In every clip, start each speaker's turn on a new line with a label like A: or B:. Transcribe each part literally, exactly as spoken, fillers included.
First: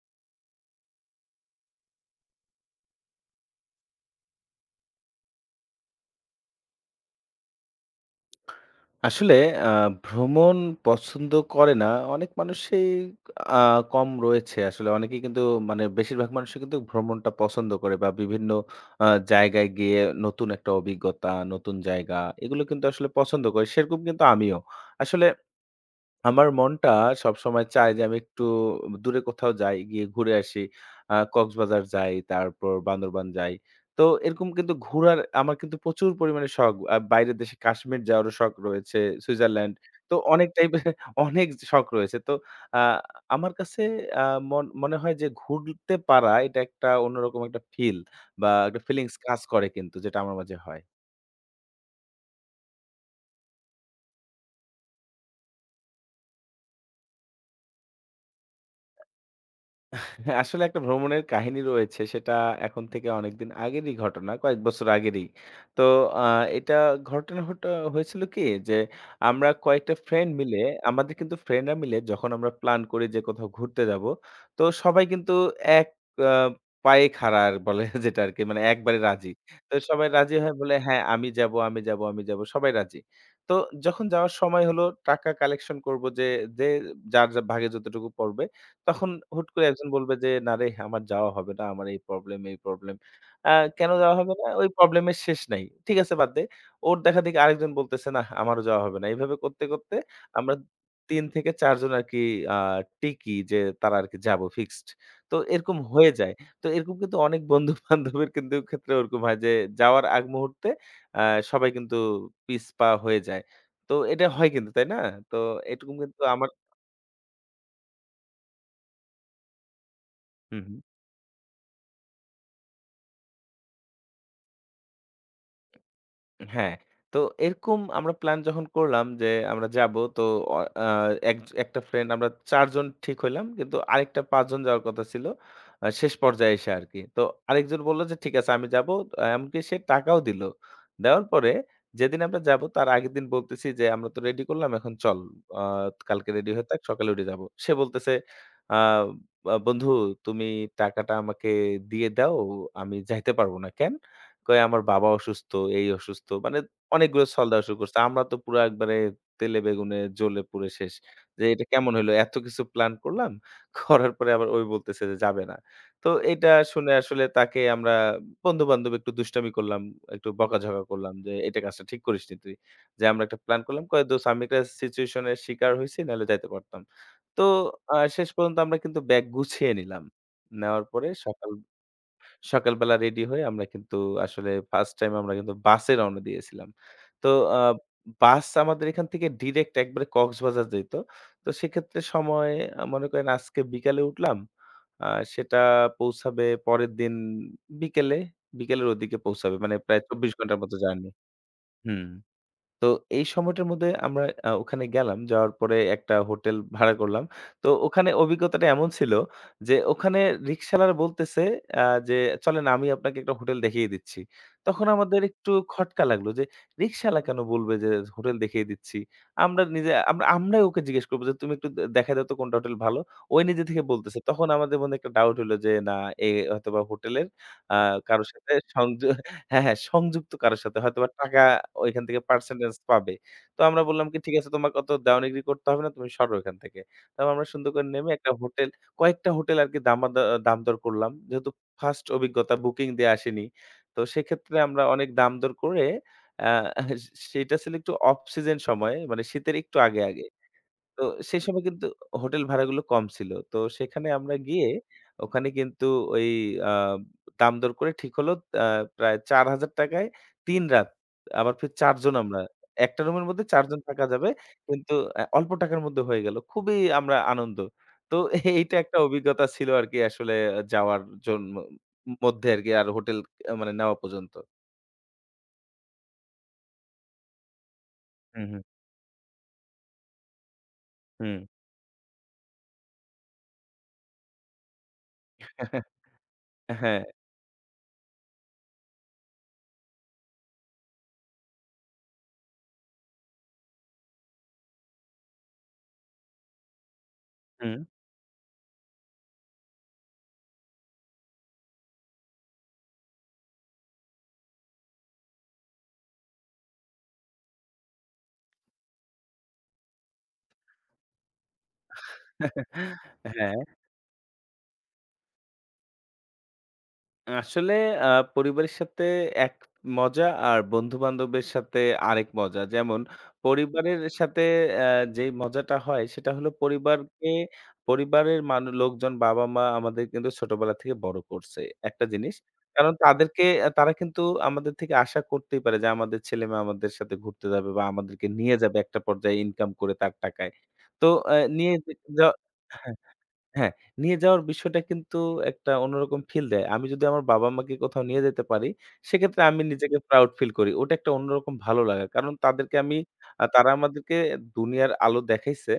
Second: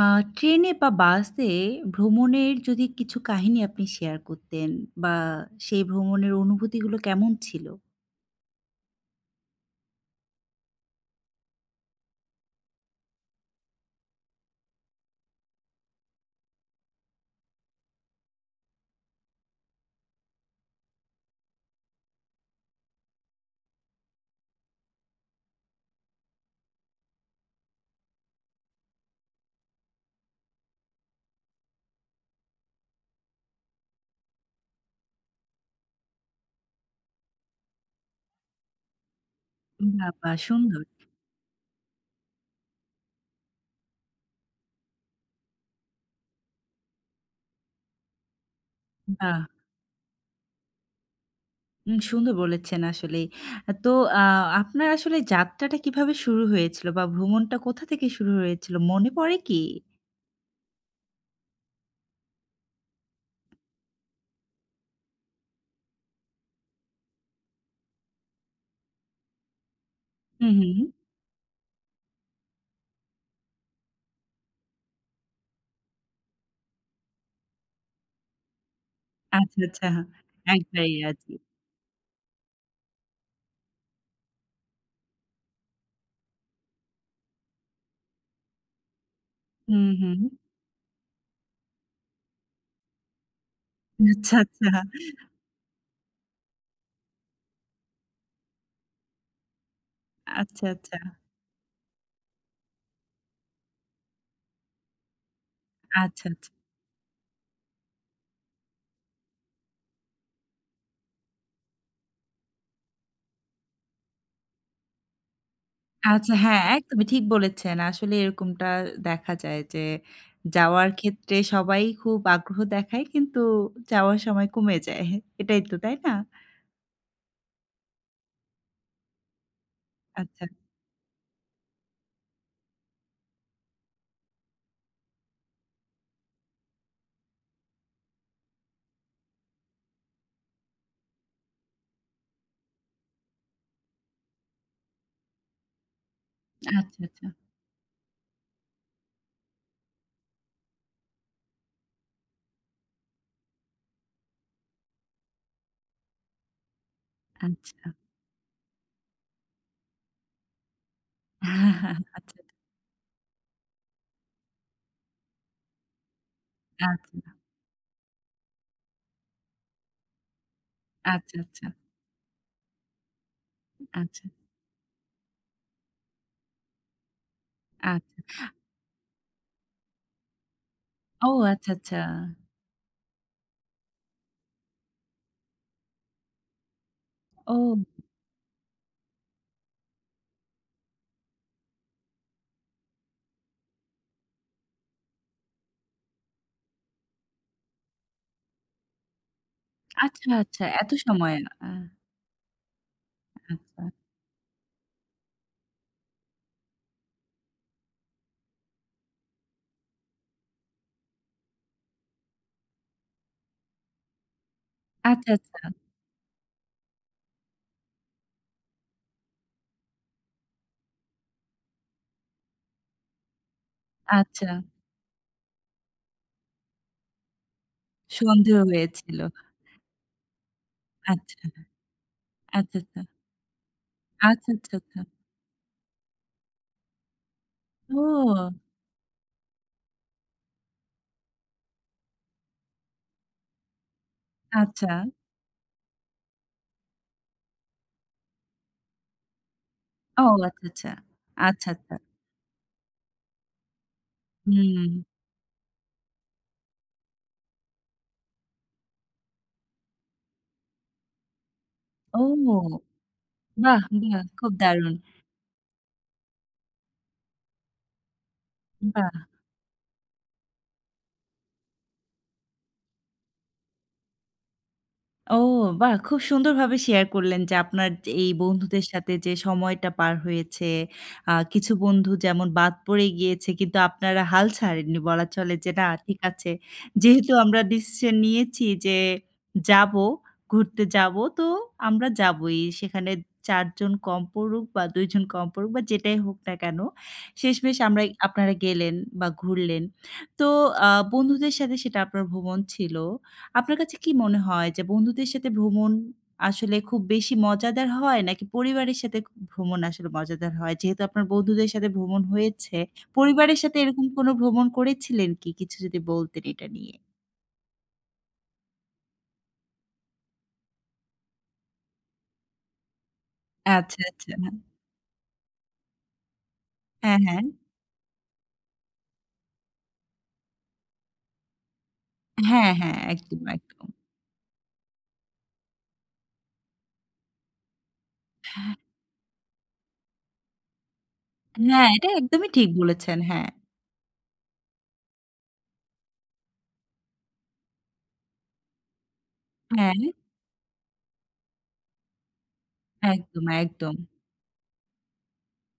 A: আ ট্রেনে বা বাসে ভ্রমণের যদি কিছু কাহিনী আপনি শেয়ার করতেন বা সেই ভ্রমণের অনুভূতিগুলো কেমন ছিল?
B: আসলে আ ভ্রমণ পছন্দ করে না। অনেক মানুষই আ কম রয়েছে। আসলে অনেকেই কিন্তু মানে বেশিরভাগ মানুষই কিন্তু ভ্রমণটা পছন্দ করে বা বিভিন্ন আ জায়গায় গিয়ে নতুন একটা অভিজ্ঞতা, নতুন জায়গা এগুলো কিন্তু আসলে পছন্দ করে। সেরকম কিন্তু আমিও। আসলে আমার মনটা সবসময় চায় যে আমি একটু দূরে কোথাও যাই, গিয়ে ঘুরে আসি। আ কক্সবাজার যাই, তারপর বান্দরবান যাই। তো এরকম কিন্তু ঘুরার আমার কিন্তু প্রচুর পরিমাণে শখ। আ বাইরের দেশে কাশ্মীর যাওয়ারও শখ রয়েছে, সুইজারল্যান্ড।
A: বাহ!
B: তো
A: বাহ!
B: অনেক টাইপের
A: সুন্দর।
B: অনেক শখ রয়েছে। তো আ আমার কাছে আ মন মনে হয় যে ঘুরতে পারা এটা একটা অন্যরকম একটা ফিল বা একটা ফিলিংস
A: বাহ!
B: কাজ করে কিন্তু যেটা আমার মাঝে হয়।
A: উম সুন্দর বলেছেন আসলেই। তো আ আপনার আসলে যাত্রাটা কিভাবে শুরু হয়েছিল বা ভ্রমণটা কোথা থেকে শুরু হয়েছিল মনে পড়ে কি?
B: হ্যাঁ, আসলে একটা ভ্রমণের কাহিনী রয়েছে। সেটা এখন থেকে অনেকদিন আগেরই ঘটনা, কয়েক বছর আগেরই। তো আ এটা ঘটনা হটা হয়েছিল কি? যে আমরা কয়েকটা ফ্রেন্ড
A: হুম,
B: মিলে
A: হুম।
B: আমাদের কিন্তু ফ্রেন্ডরা মিলে যখন আমরা প্ল্যান করি যে কোথাও ঘুরতে যাব, তো সবাই কিন্তু এক আ পায়ে খাড়া আর বলে যেটা আরকি মানে একবারে রাজি।
A: আচ্ছা,
B: তো
A: আচ্ছা।
B: সবাই রাজি হয়ে বলে,
A: একবারেই
B: "হ্যাঁ, আমি
A: রাজি।
B: যাব, আমি যাব, আমি যাব।" সবাই রাজি। তো যখন যাওয়ার সময় হলো টাকা কালেকশন করব যে, যে যার, যার ভাগে যতটুকু পড়বে তখন হুট করে
A: হুম,
B: একজন বলবে
A: হুম।
B: যে, "না রে আমার যাওয়া হবে না। আমার এই প্রবলেম, এই প্রবলেম।" অ্যা কেন যাওয়া হবে
A: আচ্ছা,
B: না?
A: আচ্ছা।
B: ওই প্রবলেম এর শেষ নাই। ঠিক আছে বাদ দে। ওর দেখাদেখি আরেকজন বলতেছে, "নাহ আমারও যাওয়া হবে না।" এভাবে করতে, করতে আমরা
A: আচ্ছা, আচ্ছা।
B: তিন থেকে চার জন আরকি আ টিকি যে তারা আরকি যাবো ফিক্সড। তো এরকম হয়ে
A: আচ্ছা,
B: যায়।
A: আচ্ছা।
B: তো এরকম কিন্তু অনেক বন্ধু-বান্ধবের কিন্তু ক্ষেত্রে ওরকম হয় যে যাওয়ার আগ মুহূর্তে অ্যা সবাই কিন্তু পিছপা হয়ে যায়। তো এটা হয় কিন্তু, তাই না? তো এটুকুম কিন্তু
A: আচ্ছা
B: আমার
A: হ্যাঁ, একদমই ঠিক বলেছেন। আসলে এরকমটা দেখা যায় যে
B: হুম, হুম।
A: যাওয়ার ক্ষেত্রে সবাই খুব আগ্রহ দেখায় কিন্তু যাওয়ার সময় কমে যায়। এটাই তো, তাই না?
B: হ্যাঁ, তো এরকম আমরা প্ল্যান যখন করলাম যে আমরা যাবো তো
A: আচ্ছা,
B: অ আ এক একটা ফ্রেন্ড আমরা চার জন ঠিক হইলাম। কিন্তু আরেকটা পাঁচ জন যাওয়ার কথা ছিল। আ শেষ পর্যায়ে এসে আরকি। তো আরেকজন বলল যে, "ঠিক আছে আমি যাবো।" আ এমনকি সে টাকাও দিল। দেওয়ার পরে যেদিন আমরা যাবো তার আগের দিন বলতেছি যে, "আমরা তো রেডি করলাম এখন চল। আ কালকে রেডি হয়ে
A: আচ্ছা,
B: থাক
A: আচ্ছা,
B: সকালে উঠে
A: আচ্ছা।
B: যাবো।" সে বলতেছে, "আ আ বন্ধু তুমি টাকাটা আমাকে দিয়ে দাও। আমি যাইতে পারবো না।" "কেন?" কয় আমার বাবা অসুস্থ, এই অসুস্থ। মানে অনেকগুলো ছল দেওয়া শুরু করছে। আমরা তো পুরা একবারে তেলে বেগুনে জ্বলে পুড়ে শেষ। যে এটা কেমন হইলো?
A: আচ্ছা,
B: এত
A: আচ্ছা,
B: কিছু প্ল্যান করলাম। করার পরে আবার ওই বলতেছে যে যাবে না। তো এটা শুনে আসলে
A: আচ্ছা,
B: তাকে আমরা বন্ধু-বান্ধব একটু দুষ্টামি করলাম, একটু বকাঝকা করলাম যে, "এটা
A: আচ্ছা,
B: কাজটা ঠিক করিসনি তুই।" যে আমরা একটা প্ল্যান করলাম। কয়,
A: আচ্ছা,
B: "দোস্ত আমি একটা সিচুয়েশন এর শিকার হইছি, নাহলে যাইতে পারতাম।" তো আ
A: আচ্ছা।
B: শেষ পর্যন্ত আমরা কিন্তু ব্যাগ গুছিয়ে নিলাম। নেওয়ার পরে
A: ও
B: সকাল
A: আচ্ছা, আচ্ছা।
B: সকালবেলা রেডি হয়ে আমরা কিন্তু আসলে ফার্স্ট টাইম আমরা কিন্তু বাসে রওনা দিয়েছিলাম। তো
A: ও
B: আ বাস আমাদের এখান থেকে ডিরেক্ট একবারে কক্সবাজার যাইত। তো সেক্ষেত্রে সময় আ মনে করেন আজকে বিকালে উঠলাম। আ সেটা পৌঁছাবে পরের দিন বিকেলে, বিকেলের ওদিকে পৌঁছাবে। মানে প্রায়
A: আচ্ছা,
B: চব্বিশ ঘন্টার
A: আচ্ছা।
B: মতো
A: এত
B: জার্নি।
A: সময়। আ
B: হুম। তো এই সময়টার
A: আচ্ছা,
B: মধ্যে আমরা আ ওখানে গেলাম। যাওয়ার পরে একটা হোটেল ভাড়া করলাম। তো ওখানে অভিজ্ঞতাটা এমন ছিল যে ওখানে রিক্শাওয়ালা বলতেছে আ যে, "চলেন আমি আপনাকে একটা হোটেল দেখিয়ে দিচ্ছি।" তখন আমাদের
A: আচ্ছা,
B: একটু
A: আচ্ছা,
B: খটকা লাগলো যে রিক্শাওয়ালা কেন বলবে যে হোটেল দেখিয়ে দিচ্ছি? আমরা নিজে আমরা আমরাই ওকে জিজ্ঞেস করব যে, "তুমি একটু দে দেখায় দাও তো কোনটা হোটেল ভালো?" ওই নিজে থেকে বলতেছে। তখন
A: আচ্ছা।
B: আমাদের মধ্যে একটা ডাউট হইলো যে না এ হয়তোবা হোটেলের আ কারো সাথে
A: সন্দেহ
B: সংযো
A: হয়েছিল।
B: হ্যাঁ, হ্যাঁ, সংযুক্ত কারো সাথে হয়তোবা টাকা
A: আচ্ছা,
B: ওইখান থেকে পার্সেন্টেজ
A: আচ্ছা, আচ্ছা,
B: পাবে। তো আমরা বললাম কি, "ঠিক
A: আচ্ছা,
B: আছে
A: আচ্ছা,
B: তোমাকে অত
A: আচ্ছা।
B: দেওয়ানিগিরি করতে হবে না, তুমি সরো এখান থেকে।" তারপর আমরা সুন্দর করে নেমে একটা
A: ও
B: হোটেল কয়েকটা হোটেল আরকি দামাদা দামদর করলাম। যেহেতু ফার্স্ট অভিজ্ঞতা বুকিং দিয়ে আসিনি। তো সেক্ষেত্রে আমরা
A: আচ্ছা।
B: অনেক দামদর করে আ সেটা ছিল একটু অফ সিজন সময়ে মানে শীতের একটু আগে, আগে।
A: ও আচ্ছা, আচ্ছা।
B: তো সেই সময়
A: আচ্ছা,
B: কিন্তু
A: আচ্ছা।
B: হোটেল ভাড়াগুলো কম ছিল। তো সেখানে আমরা গিয়ে
A: হুম।
B: ওখানে কিন্তু ওই আ দাম-দর করে ঠিক হলো আ প্রায় ৳চার হাজার য় তিন রাত। আবার ফির চার জন আমরা।
A: ও
B: একটা রুমের মধ্যে চার জন
A: বাহ!
B: থাকা
A: বাহ!
B: যাবে।
A: খুব
B: কিন্তু
A: দারুণ।
B: আ অল্প টাকার মধ্যে হয়ে গেল। খুবই আমরা আনন্দ। তো এইটা একটা
A: বাহ!
B: অভিজ্ঞতা ছিল আরকি আসলে যাওয়ার জন্য মধ্যে আরকি আর হোটেল মানে নেওয়া পর্যন্ত।
A: ও বাহ! খুব সুন্দরভাবে শেয়ার করলেন যে আপনার যে এই
B: হুম, হুম,
A: বন্ধুদের সাথে যে সময়টা পার হয়েছে। আ
B: হুম।
A: কিছু বন্ধু যেমন বাদ পড়ে গিয়েছে কিন্তু আপনারা হাল ছাড়েননি। বলা চলে যে না ঠিক আছে।
B: হ্যাঁ,
A: যেহেতু আমরা ডিসিশন নিয়েছি যে যাবো, ঘুরতে যাবো তো আমরা যাবোই। সেখানে চার জন কম পড়ুক বা দুই জন কম পড়ুক বা যেটাই হোক না কেন। শেষমেশ
B: হুম।
A: আমরা আপনারা গেলেন বা ঘুরলেন। তো আ বন্ধুদের সাথে সেটা আপনার ভ্রমণ ছিল। আপনার কাছে কি মনে হয় যে বন্ধুদের সাথে ভ্রমণ আসলে খুব বেশি মজাদার হয় নাকি পরিবারের সাথে ক ভ্রমণ আসলে মজাদার হয়? যেহেতু আপনার বন্ধুদের সাথে ভ্রমণ হয়েছে, পরিবারের
B: হ্যাঁ।
A: সাথে এরকম কোনো ভ্রমণ করেছিলেন কি? কিছু যদি বলতেন এটা নিয়ে।
B: আসলে আ পরিবারের সাথে এক মজা আর বন্ধু-বান্ধবের সাথে আরেক মজা। যেমন পরিবারের
A: আচ্ছা, আচ্ছা।
B: সাথে অ্যা যেই মজাটা হয় সেটা হলো
A: হ্যাঁ,
B: পরিবারকে
A: হ্যাঁ,
B: পরিবারের মানু লোকজন বাবা-মা আমাদের কিন্তু ছোটবেলা থেকে বড় করছে। একটা জিনিস।
A: হ্যাঁ,
B: কারণ
A: হ্যাঁ, একদম,
B: তাদেরকে অ্যা
A: একদম।
B: তারা কিন্তু আমাদের থেকে আশা করতেই পারে যে আমাদের ছেলেমেয়ে আমাদের সাথে ঘুরতে যাবে বা আমাদেরকে নিয়ে যাবে একটা পর্যায়ে ইনকাম করে তার টাকায়। তো অ্যা নিয়ে
A: হ্যাঁ,
B: যে
A: এটা
B: য
A: একদমই ঠিক বলেছেন। হ্যাঁ,
B: হ্যাঁ, নিয়ে যাওয়ার বিষয়টা কিন্তু একটা অন্যরকম ফিল দেয়। আমি যদি আমার বাবা-মাকে কোথাও নিয়ে যেতে পারি, সেক্ষেত্রে আমি
A: হ্যাঁ,
B: নিজেকে প্রাউড ফিল করি। ওটা একটা অন্যরকম ভালো লাগা। কারণ তাদেরকে আমি
A: একদম,
B: আ তারা
A: একদম।
B: আমাদেরকে দুনিয়ার আলো দেখাইছে।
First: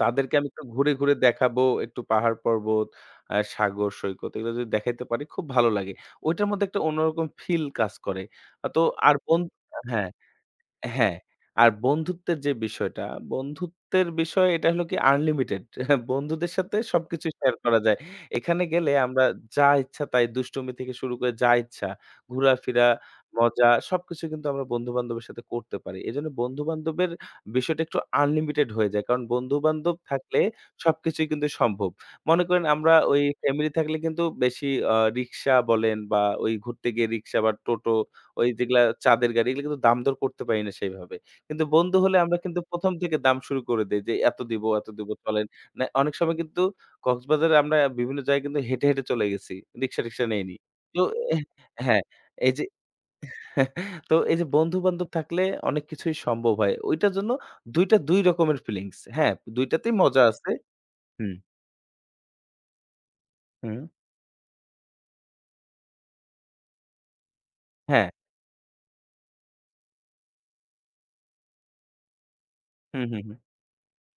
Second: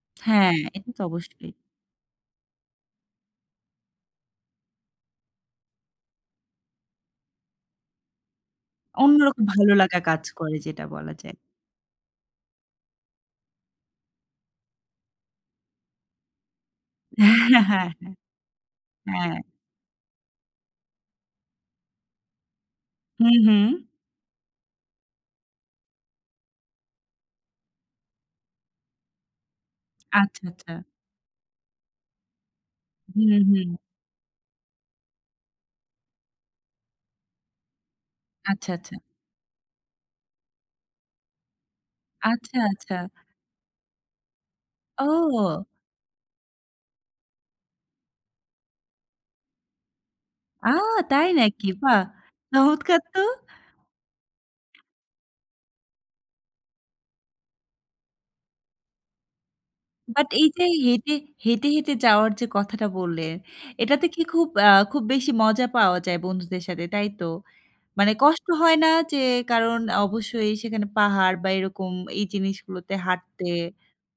B: তাদেরকে আমি
A: হ্যাঁ,
B: একটু
A: এটা
B: ঘুরে,
A: তো
B: ঘুরে
A: অবশ্যই।
B: দেখাবো, একটু পাহাড়-পর্বত, আ সাগর, সৈকত এগুলো যদি দেখাইতে পারি খুব ভালো লাগে। ওইটার মধ্যে একটা অন্যরকম ফিল কাজ করে। আ তো আর বন
A: অন্যরকম ভালো লাগা
B: হ্যাঁ।
A: কাজ করে যেটা বলা
B: হ্যাঁ,
A: যায়।
B: আর বন্ধুত্বের যে বিষয়টা, বন্ধুত্বের বিষয় এটা হলো কি আনলিমিটেড। বন্ধুদের সাথে সবকিছু শেয়ার
A: হ্যাঁ,
B: করা
A: হ্যাঁ,
B: যায়। এখানে গেলে আমরা
A: হ্যাঁ।
B: যা ইচ্ছা তাই দুষ্টুমি থেকে শুরু করে যা ইচ্ছা, ঘোরাফেরা,
A: হুম, হুম।
B: মজা সবকিছু কিন্তু আমরা বন্ধু-বান্ধবের সাথে করতে পারি। এজন্য বন্ধু-বান্ধবের বিষয়টা একটু আনলিমিটেড হয়ে যায়। কারণ বন্ধু-বান্ধব থাকলে
A: আচ্ছা, আচ্ছা।
B: সবকিছুই কিন্তু সম্ভব। মনে করেন আমরা ওই
A: হুম, হুম।
B: ফ্যামিলি থাকলে কিন্তু বেশি আ রিক্সা বলেন বা ওই ঘুরতে গিয়ে রিক্সা বা টোটো ওই
A: আচ্ছা,
B: যেগুলা
A: আচ্ছা।
B: চাঁদের গাড়ি এগুলো কিন্তু দাম দর করতে পারি না সেইভাবে। কিন্তু বন্ধু হলে আমরা
A: আচ্ছা,
B: কিন্তু ১ম
A: আচ্ছা।
B: থেকে দাম শুরু করে দেই যে, "এত দিবো, এত দিবো চলেন।"
A: ও!
B: না অনেক সময় কিন্তু কক্সবাজারে আমরা বিভিন্ন জায়গায় কিন্তু হেঁটে, হেঁটে চলে গেছি। রিক্সা-টিক্সা নেইনি।
A: আ
B: তো
A: তাই
B: এহ
A: নাকি? বাহ!
B: হ্যাঁ, এই যে
A: চমৎকার তো।
B: তো এই যে বন্ধু-বান্ধব থাকলে অনেক কিছুই সম্ভব হয়। ওইটার জন্য দুই টা দুই রকমের ফিলিংস। হ্যাঁ, দুই টাতেই মজা
A: বাট এই
B: আছে।
A: যে হেঁটে,
B: হুম,
A: হেঁটে, হেঁটে যাওয়ার যে কথাটা বললেন,
B: হুম।
A: এটাতে কি খুব আ খুব বেশি মজা পাওয়া যায় বন্ধুদের সাথে, তাই তো?
B: হ্যাঁ।
A: মানে কষ্ট হয় না যে কারণ অবশ্যই সেখানে পাহাড় বা এরকম এই জিনিসগুলোতে
B: হুম, হুম, হুম।
A: হাঁটতে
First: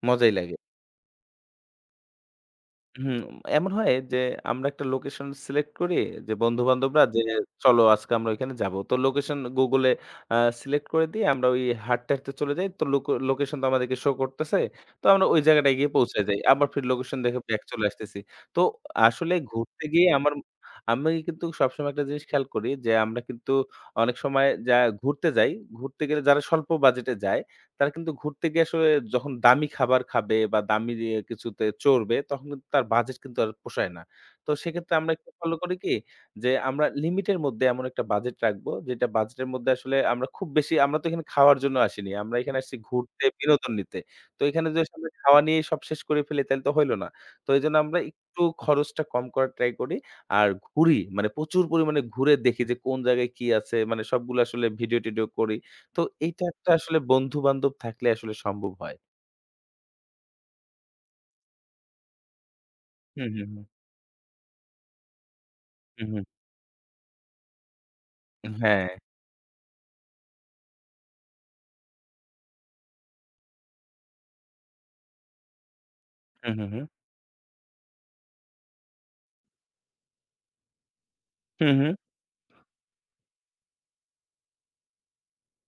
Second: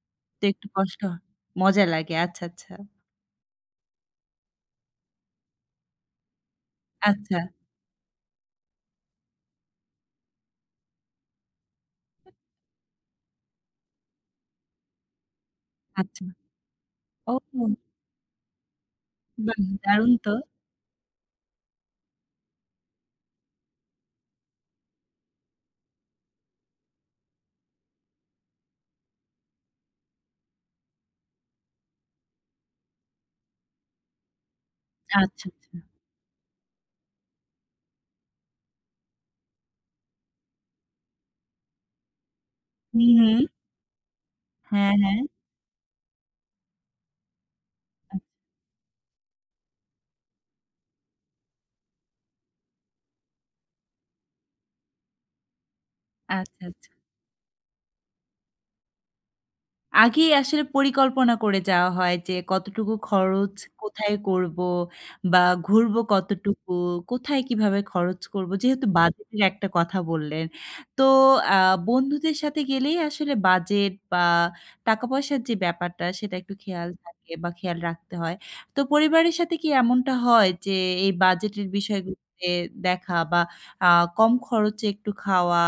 B: মজাই
A: তো
B: লাগে।
A: একটু কষ্ট হয় মজা লাগে। আচ্ছা, আচ্ছা।
B: হুম, এমন হয় যে আমরা একটা লোকেশন সিলেক্ট করি যে বন্ধু-বান্ধবরা যে
A: আচ্ছা,
B: হুম। চলো আজকে আমরা ওইখানে যাবো। তো লোকেশন Google-এ আ সিলেক্ট করে দিয়ে আমরা ওই হাঁটতে, হাঁটতে চলে যাই। তো লোক লোকেশন তো আমাদেরকে শো করতেছে। তো আমরা ওই জায়গাটায় গিয়ে পৌঁছে
A: আচ্ছা।
B: যাই। আবার ফির লোকেশন
A: ও!
B: দেখে ব্যাক চলে আসতেছি। তো আসলে
A: বাহ!
B: ঘুরতে গিয়ে
A: দারুণ
B: আমার
A: তো।
B: আমি কিন্তু সবসময় একটা জিনিস খেয়াল করি যে আমরা কিন্তু অনেক সময় যা ঘুরতে যাই, ঘুরতে গেলে যারা স্বল্প বাজেটে যায় তারা কিন্তু ঘুরতে গিয়ে আসলে যখন দামি খাবার খাবে বা দামি ইয়ে কিছুতে চড়বে, তখন কিন্তু তার বাজেট কিন্তু আর পোষায় না। তো সেক্ষেত্রে আমরা একটু
A: আচ্ছা, আচ্ছা।
B: ফলো করি কি? যে আমরা লিমিটের মধ্যে এমন একটা বাজেট রাখবো, যেটা বাজেটের মধ্যে আসলে আমরা খুব বেশি আমরা তো এখানে খাওয়ার জন্য আসিনি। আমরা এখানে আসছি
A: হুম,
B: ঘুরতে,
A: হুম।
B: বিনোদন নিতে। তো এখানে যদি
A: হ্যাঁ,
B: আসলে
A: হ্যাঁ।
B: খাওয়া নিয়েই সব শেষ করে ফেলি, তাহলে তো হইল না। তো এজন্য আমরা
A: আ
B: একটু খরচটা কম করার ট্রাই করি। আর ঘুরি, মানে প্রচুর পরিমাণে ঘুরে দেখি যে কোন জায়গায় কি আছে? মানে সবগুলো আসলে ভিডিও-টিডিও করি। তো এইটা
A: আচ্ছা।
B: একটা আসলে বন্ধু-বান্ধব থাকলে আসলে সম্ভব হয়।
A: আগেই আসলে পরিকল্পনা করে যাওয়া হয় যে কতটুকু
B: হুম, হুম,
A: খরচ
B: হুম।
A: কোথায় করব বা ঘুরবো
B: হুম, হুম।
A: কতটুকু, কোথায় কিভাবে খরচ করব। যেহেতু
B: হ্যাঁ।
A: বাজেটের একটা কথা বললেন। তো আ বন্ধুদের সাথে গেলেই আসলে বাজেট বা টাকা-পয়সার যে ব্যাপারটা সেটা
B: হু,
A: একটু
B: হু, হু।
A: খেয়াল থাকে বা খেয়াল রাখতে হয়। তো পরিবারের সাথে কি এমনটা হয় যে এই
B: হু,
A: বাজেটের
B: হু।
A: বিষয়গুলোতে দেখা বা আ কম খরচে একটু খাওয়া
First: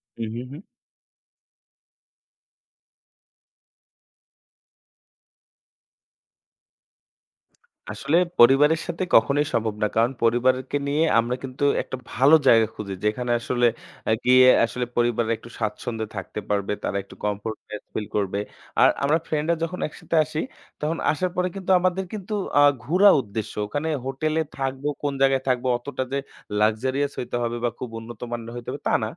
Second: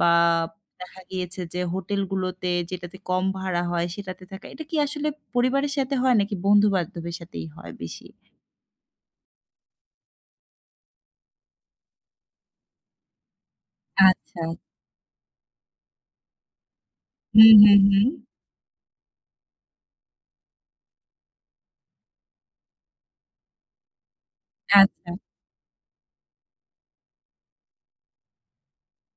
A: বা
B: হু, হু, হু।
A: দেখা গিয়েছে যে হোটেলগুলোতে যেটাতে কম ভাড়া হয় সেটাতে থাকা। এটা কি আসলে পরিবারের সাথে হয় নাকি বন্ধু-বান্ধবের সাথেই হয় বেশি?
B: আসলে পরিবারের সাথে কখনোই সম্ভব না। কারণ পরিবারকে নিয়ে আমরা কিন্তু একটা ভালো জায়গা খুঁজি। যেখানে আসলে আ
A: আচ্ছা।
B: গিয়ে আসলে পরিবার একটু স্বাচ্ছন্দ্যে থাকতে পারবে। তারা একটু
A: হুম, হুম,
B: কমফোর্টনেস ফিল
A: হুম।
B: করবে। আর আমরা ফ্রেন্ডরা যখন একসাথে আসি, তখন আসার পরে কিন্তু আমাদের কিন্তু আ ঘোরা উদ্দেশ্য। ওখানে হোটেলে থাকবো,
A: আচ্ছা,
B: কোন জায়গায় থাকবো অতটা যে লাক্সারিয়াস হইতে হবে বা খুব উন্নত মানের হইতে হবে তা না।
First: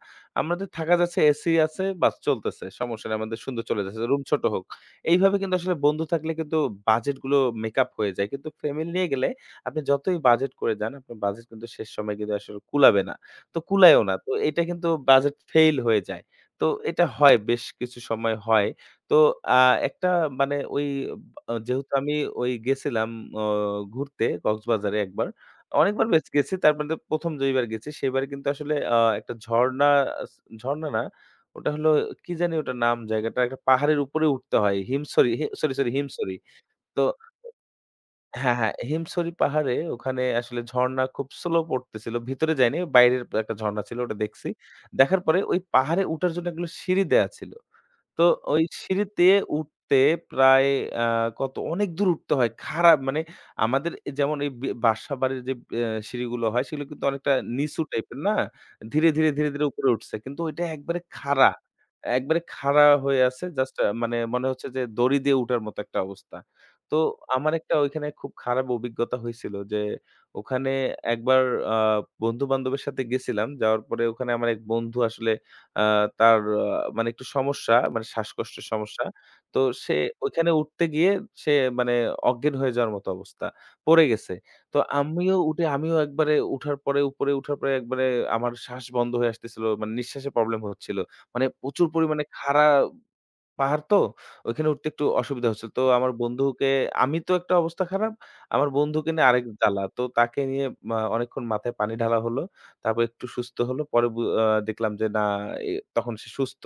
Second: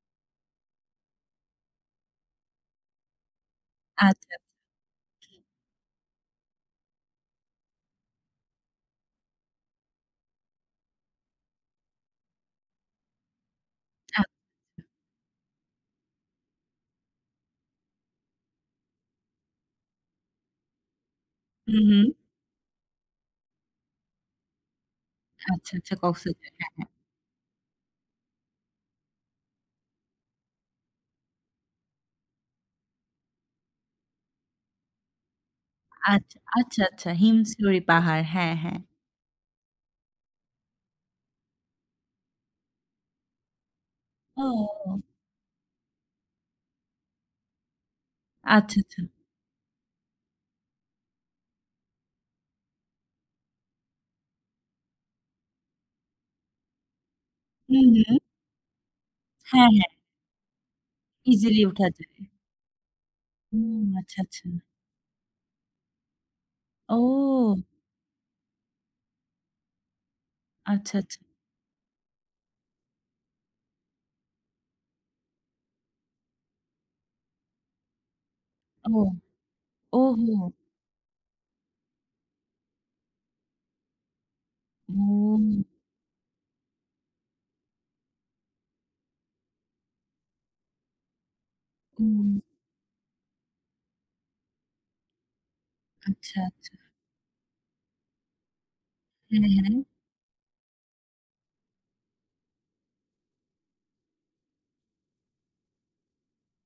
B: আমাদের থাকা যাচ্ছে এসি আছে, বাস চলতেছে। সমস্যা নাই। আমাদের সুন্দর চলে যাচ্ছে। রুম
A: আচ্ছা,
B: ছোট হোক। এইভাবে কিন্তু আসলে বন্ধু থাকলে কিন্তু বাজেট গুলো মেকআপ হয়ে যায়। কিন্তু ফ্যামিলি নিয়ে গেলে আপনি যতই বাজেট করে যান, আপনার বাজেট কিন্তু শেষ সময় কিন্তু আসলে কুলাবে না। তো কুলায়ও না।
A: আ
B: তো এটা কিন্তু বাজেট ফেইল হয়ে যায়। তো এটা হয় বেশ কিছু সময় হয়। তো আ একটা মানে ওই আ
A: হুম,
B: যেহেতু
A: হুম।
B: আমি ওই গেছিলাম অ ঘুরতে কক্সবাজারে একবার।
A: আচ্ছা, আচ্ছা,
B: অনেকবার বেশ
A: কক্সবাজার।
B: গেছি।
A: হ্যাঁ,
B: তারপরে
A: হ্যাঁ।
B: ১ম যেইবার গেছি সেইবার কিন্তু আসলে আ একটা ঝর্ণা আস ঝর্ণা না ওটা হলো কি জানি ওটার নাম জায়গাটা একটা পাহাড়ের উপরে উঠতে হয়। হিমছড়ি হি সরি, সরি হিমছড়ি।
A: আচ্ছা, আচ্ছা,
B: তো
A: আচ্ছা। হিমশিমরি পাহাড়। হ্যাঁ,
B: হ্যাঁ, হ্যাঁ
A: হ্যাঁ।
B: হিমছড়ি পাহাড়ে ওখানে আসলে ঝর্ণা খুব স্লো পড়তেছিল। ভিতরে যাইনি বাইরের একটা ঝর্ণা ছিল ওটা দেখছি।
A: ও!
B: দেখার পরে ওই পাহাড়ে উঠার জন্য এগুলো সিঁড়ি দেয়া ছিল। তো ওই
A: আচ্ছা, আচ্ছা।
B: সিঁড়িতে উঠতে প্রায় আ কত অনেক দূর উঠতে হয়। খাড়া মানে আমাদের এ যেমন এই বি বাসাবাড়ির যে অ্যা সিঁড়িগুলো হয় সেগুলো কিন্তু অনেকটা নিচু
A: হুম, হুম।
B: টাইপের না? ধীরে, ধীরে, ধীরে, ধীরে
A: হ্যাঁ,
B: উপরে
A: হ্যাঁ।
B: উঠছে। কিন্তু ওইটা একবারে খাড়া।
A: ইজিলি উঠা যায়।
B: একবারে খাড়া হয়ে আছে।
A: ও
B: জাস্ট আ মানে
A: আচ্ছা, আচ্ছা।
B: মনে হচ্ছে যে দড়ি দিয়ে উঠার মতো একটা অবস্থা। তো আমার
A: ও!
B: একটা ওইখানে খুব খারাপ অভিজ্ঞতা হয়েছিল যে ওখানে
A: আচ্ছা, আচ্ছা।
B: একবার আ বন্ধু-বান্ধবের সাথে গেছিলাম। যাওয়ার পরে ওখানে আমার এক বন্ধু আসলে আ তার আ মানে একটু সমস্যা, মানে শ্বাসকষ্টের
A: ও!
B: সমস্যা। তো সে
A: ওহো!
B: ওইখানে উঠতে গিয়ে সে মানে অজ্ঞান হয়ে যাওয়ার মতো অবস্থা। পড়ে গেছে। তো আমিও
A: ও!
B: উঠে আমিও একবারে উঠার পরে উপরে উঠার পরে একবারে আমার শ্বাস বন্ধ হয়ে আসতেছিল। মানে নিঃশ্বাসে প্রবলেম হচ্ছিল। মানে প্রচুর
A: ও!
B: পরিমাণে খাড়া পাহাড় তো ওইখানে উঠতে একটু অসুবিধা হচ্ছিল। তো আমার
A: আচ্ছা,
B: বন্ধুকে
A: আচ্ছা।
B: আমি তো একটা অবস্থা খারাপ, আমার বন্ধুকে নিয়ে
A: হ্যাঁ,
B: আরেক
A: হ্যাঁ।
B: জ্বালা। তো তাকে নিয়ে মা অনেকক্ষণ মাথায় পানি ঢালা হলো। তারপর একটু সুস্থ হলো। পরে বু আ দেখলাম যে না, এ তখন সে সুস্থ।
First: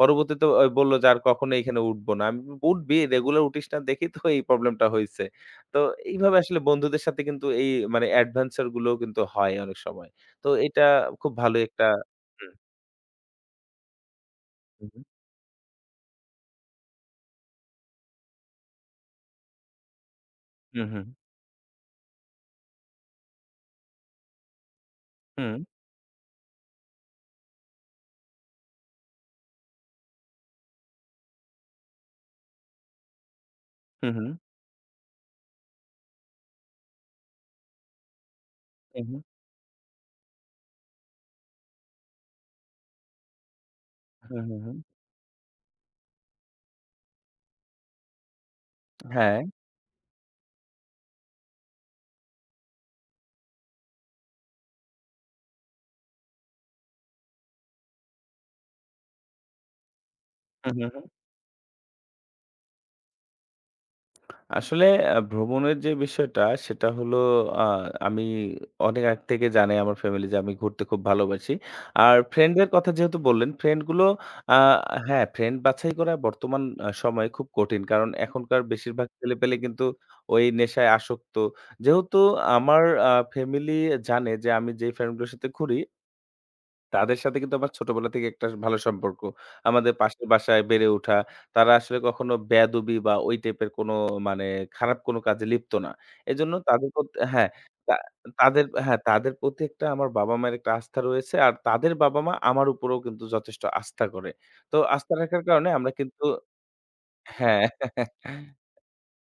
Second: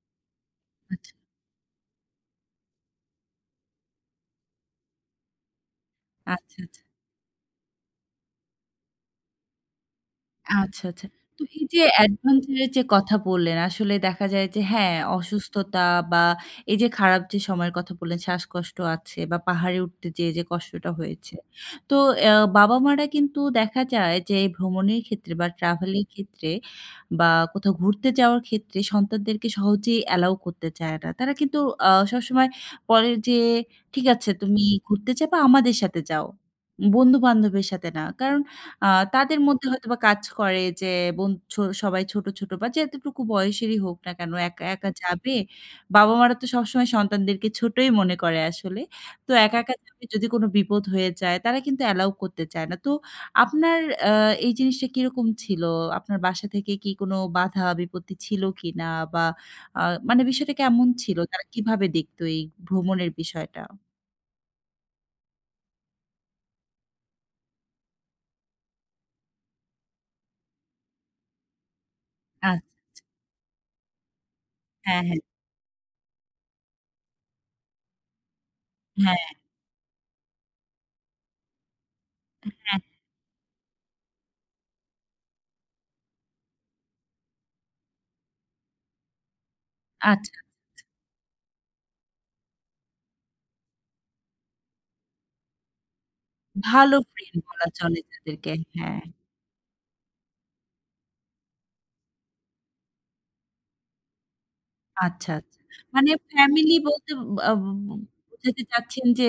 B: পরবর্তীতে অ বলল যে,
A: আচ্ছা।
B: "আর কখনো এখানে উঠবো না।" আমি বললাম, "উঠবি, রেগুলার উঠিস না দেখেই তো এই প্রবলেমটা হইছে।" তো এইভাবে
A: আচ্ছা,
B: আসলে
A: আচ্ছা,
B: বন্ধুদের সাথে কিন্তু এই মানে অ্যাডভেঞ্চার গুলোও কিন্তু হয় অনেক সময়। তো
A: আচ্ছা,
B: এটা
A: আচ্ছা।
B: খুব
A: তো
B: ভালো
A: এই যে
B: একটা। হুম,
A: অ্যাডভেঞ্চার এর যে কথা বললেন, আসলে দেখা যায় যে
B: হুম,
A: হ্যাঁ, অসুস্থতা বা এই যে খারাপ যে সময়ের কথা বললেন, শ্বাসকষ্ট আছে বা পাহাড়ে উঠতে যেয়ে যে
B: হুম, হুম,
A: কষ্টটা
B: হুম, হুম,
A: হয়েছে। তো অ্যা বাবা-মারা কিন্তু দেখা যায় যে ভ্রমণের ক্ষেত্রে বা ট্রাভেলের ক্ষেত্রে বা কোথাও ঘুরতে যাওয়ার ক্ষেত্রে সন্তানদেরকে সহজেই অ্যালাও করতে চায় না। তারা কিন্তু আ সবসময় বলে যে, "ঠিক
B: হুম, হুম,
A: আছে, তুমি ঘুরতে যাবা, আমাদের সাথে যাও। বন্ধু-বান্ধবের সাথে না।" কারণ আ
B: হুম,
A: তাদের মধ্যে হয়তোবা কাজ করে যে বোন ছো সবাই ছোট, ছোট বা যেতটুকু বয়সেরই হোক না কেন
B: হুম, হুম,
A: একা,
B: হুম। হুম,
A: একা যাবে। বাবা-মারা তো সবসময় সন্তানদেরকে ছোটই মনে করে আসলে। তো
B: হ্যাঁ।
A: একা, একা যাবে যদি কোনো বিপদ হয়ে যায় তারা কিন্তু অ্যালাও করতে চায় না। তো আপনার আ এই জিনিসটা কিরকম ছিল? আপনার বাসা থেকে কি কোনো বাধা বিপত্তি ছিল কিনা? বা আ মানে বিষয়টা
B: হু,
A: কেমন
B: হু, হু।
A: ছিল? তারা কিভাবে দেখতো এই ভ্রমণের বিষয়টা?
B: আসলে আ ভ্রমণের যে বিষয়টা, সেটা হলো আ আমি অনেক আগ থেকে জানে আমার ফ্যামিলি যে আমি ঘুরতে খুব ভালোবাসি। আর
A: আচ্ছা।
B: ফ্রেন্ডদের কথা যেহেতু বললেন, ফ্রেন্ড গুলো আ
A: হ্যাঁ, হ্যাঁ।
B: হ্যাঁ, ফ্রেন্ড বাছাই করা বর্তমান আ সময়ে খুব কঠিন। কারণ এখনকার বেশিরভাগ
A: হ্যাঁ,
B: ছেলেপেলে কিন্তু ওই নেশায় আসক্ত। যেহেতু
A: হ্যাঁ।
B: আমার আ ফ্যামিলি জানে যে আমি যে ফ্রেন্ড গুলোর সাথে ঘুরি, তাদের সাথে কিন্তু আমার ছোটবেলা থেকে একটা ভালো সম্পর্ক। আমাদের পাশের
A: আচ্ছা।
B: বাসায় বেড়ে ওঠা। তারা আসলে কখনো বেয়াদবি বা ওই টাইপের কোনো মানে খারাপ কোনো কাজে লিপ্ত না। এজন্য তাদের
A: ভালো
B: প্রত
A: ফ্রেন্ড
B: হ্যাঁ,
A: বলা
B: তা
A: চলে তাদেরকে।
B: তাদের হ্যাঁ,
A: হ্যাঁ,
B: তাদের প্রতি একটা আমার বাবা-মায়ের একটা আস্থা রয়েছে। আর তাদের বাবা-মা আমার উপরেও কিন্তু যথেষ্ট আস্থা করে। তো আস্থা
A: আচ্ছা,
B: রাখার
A: আচ্ছা।
B: কারণে আমরা
A: মানে
B: কিন্তু।
A: ফ্যামিলি বলতে আ
B: হ্যাঁ।
A: বোঝাতে চাচ্ছেন যে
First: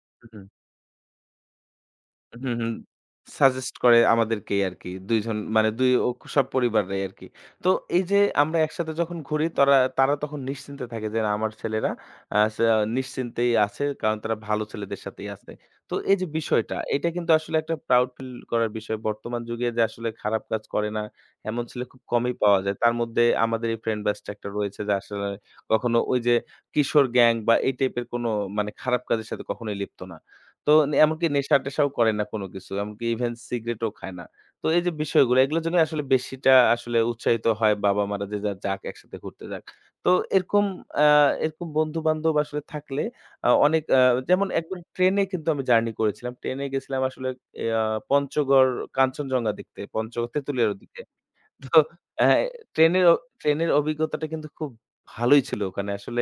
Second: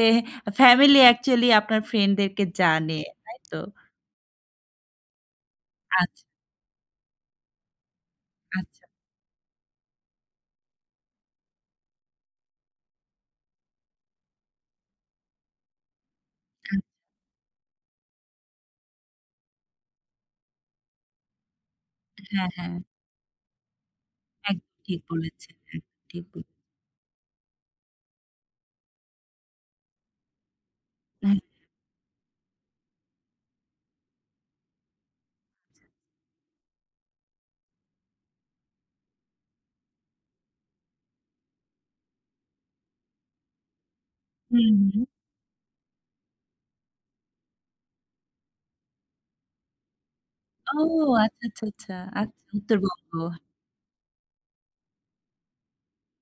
A: ফ্যামিলি অ্যাকচুয়ালি আপনার ফ্রেন্ডদেরকে
B: হুম, হুম।
A: জানে, তাই তো?
B: সাজেস্ট করে আমাদেরকেই আরকি। দুই জন মানে দুই ও
A: আচ্ছা,
B: সব পরিবাররাই আরকি। তো এই যে আমরা
A: আচ্ছা।
B: একসাথে যখন ঘুরি তরা তারা তখন নিশ্চিন্তে থাকে যে না, আমার ছেলেরা আ সা নিশ্চিন্তেই আছে, কারণ তারা ভালো ছেলেদের সাথেই আছে। তো এই যে বিষয়টা,
A: আ
B: এটা কিন্তু আসলে একটা প্রাউড ফিল করার বিষয়। বর্তমান যুগে যে আসলে খারাপ কাজ করে না এমন ছেলে খুব কমই
A: হ্যাঁ,
B: পাওয়া
A: হ্যাঁ।
B: যায়। তার মধ্যে আমাদের এই ফ্রেন্ড ব্যাচটা একটা
A: একদম
B: রয়েছে যে
A: ঠিক
B: আসলে
A: বলেছেন,
B: কখনো
A: একদম
B: ওই
A: ঠিক
B: যে
A: বলেছেন।
B: কিশোর গ্যাং বা এই টাইপের কোনো মানে খারাপ কাজের সাথে কখনোই লিপ্ত না। তো এমনকি
A: হ্যাঁ।
B: নেশা-টেশাও করে না কোনো কিছু। এমনকি ইভেন সিগারেটও খায় না। তো এই যে বিষয়গুলো, এগুলোর জন্য আসলে বেশিটা আসলে উৎসাহিত হয় বাবা-মারা যে যার যাক, একসাথে ঘুরতে যাক। তো এরকম আ এরকম বন্ধু-বান্ধব আসলে থাকলে আ অনেক আ যেমন
A: হুম,
B: একবার
A: হুম।
B: ট্রেনে কিন্তু আমি জার্নি করেছিলাম। ট্রেনে গেছিলাম আসলে এ আ পঞ্চগড়, কাঞ্চনজঙ্ঘা দেখতে, পঞ্চগড় তেঁতুলিয়ার
A: ও
B: ওদিকে।
A: আচ্ছা, আচ্ছা,
B: তো
A: আচ্ছা।
B: অ্যা
A: আচ্ছা,
B: ট্রেনের
A: উত্তরবঙ্গ।
B: অ ট্রেনের অভিজ্ঞতাটা কিন্তু খুব ভালোই ছিল ওখানে। আসলে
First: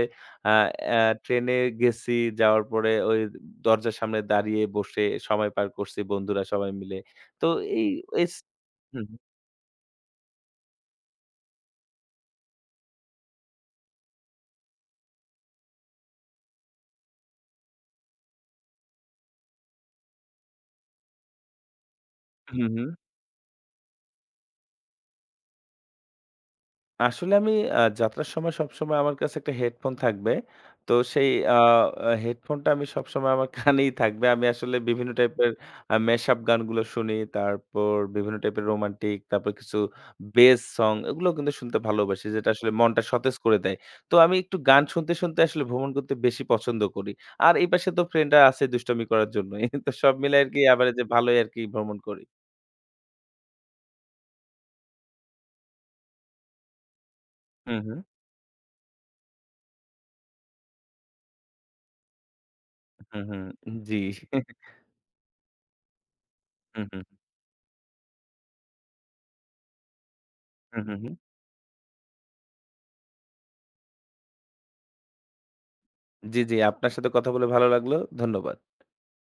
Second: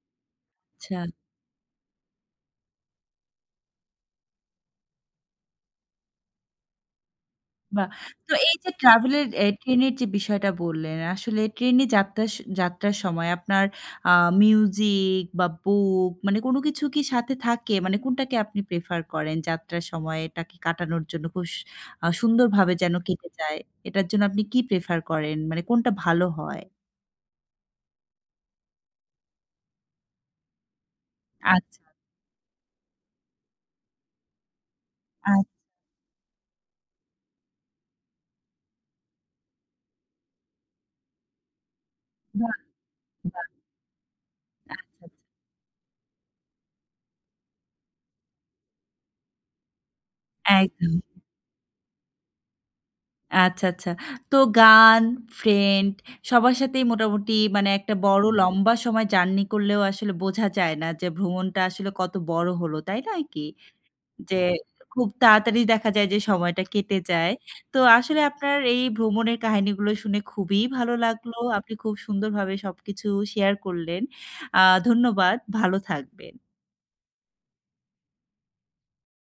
B: আ অ্যা
A: আচ্ছা।
B: ট্রেনে গেছি, যাওয়ার পরে ওই দরজার সামনে দাঁড়িয়ে বসে সময় পার করছি বন্ধুরা সবাই মিলে। তো এই
A: বাহ! তো
B: এস
A: এই যে
B: হুম, হুম,
A: ট্রাভেলের এ ট্রেনের যে বিষয়টা বললেন, আসলে ট্রেনে যাত্রা স যাত্রার সময় আপনার আ মিউজিক বা বুক মানে কোন কিছু কি সাথে থাকে? মানে কোনটাকে আপনি প্রেফার করেন যাত্রার সময়টাকে কাটানোর জন্য খুব সু আ
B: হুম,
A: সুন্দরভাবে
B: হুম।
A: যেন কেটে যায়? এটার জন্য আপনি কি প্রেফার করেন? মানে কোনটা ভালো হয়?
B: আসলে আমি আ যাত্রার সময় সবসময় আমার কাছে একটা হেডফোন থাকবে। তো সেই আ
A: আচ্ছা,
B: আ হেডফোনটা আমি সবসময় আমার কানেই থাকবে। আমি আসলে বিভিন্ন
A: আচ্ছা।
B: টাইপের আ mashup গানগুলো শুনি। তারপর বিভিন্ন টাইপের রোমান্টিক, তারপর কিছু বেস সং এগুলোও কিন্তু শুনতে ভালোবাসি। যেটা
A: বাহ!
B: আসলে মনটা সতেজ
A: বাহ!
B: করে দেয়। তো আমি একটু
A: আচ্ছা,
B: গান শুনতে,
A: আচ্ছা।
B: শুনতে আসলে ভ্রমণ করতে বেশি পছন্দ করি। আর এই পাশে তো ফ্রেন্ডরা আছে দুষ্টামি করার জন্যই। তো সব মিলে আরকি
A: একদম।
B: এভারেজে ভালোই আরকি ভ্রমণ করি।
A: আচ্ছা, আচ্ছা। তো গান, ফ্রেন্ড সবার সাথেই মোটামুটি মানে
B: হু,
A: একটা
B: হু,
A: বড় লম্বা সময় জার্নি করলেও আসলে বোঝা যায় না যে ভ্রমণটা আসলে কত বড় হলো, তাই
B: হু,
A: নয়
B: হু।
A: কি?
B: জি।
A: যে খুব তাড়াতাড়ি দেখা যায় যে সময়টা
B: হু,
A: কেটে
B: হু,
A: যায়। তো আসলে আপনার এই ভ্রমণের কাহিনীগুলো শুনে খুবই
B: হু,
A: ভালো
B: হু, হু।
A: লাগলো। আপনি খুব সুন্দরভাবে সবকিছু শেয়ার করলেন। আ ধন্যবাদ। ভালো থাকবেন।
B: জি, জি। আপনার সাথে কথা বলে ভালো লাগলো। ধন্যবাদ।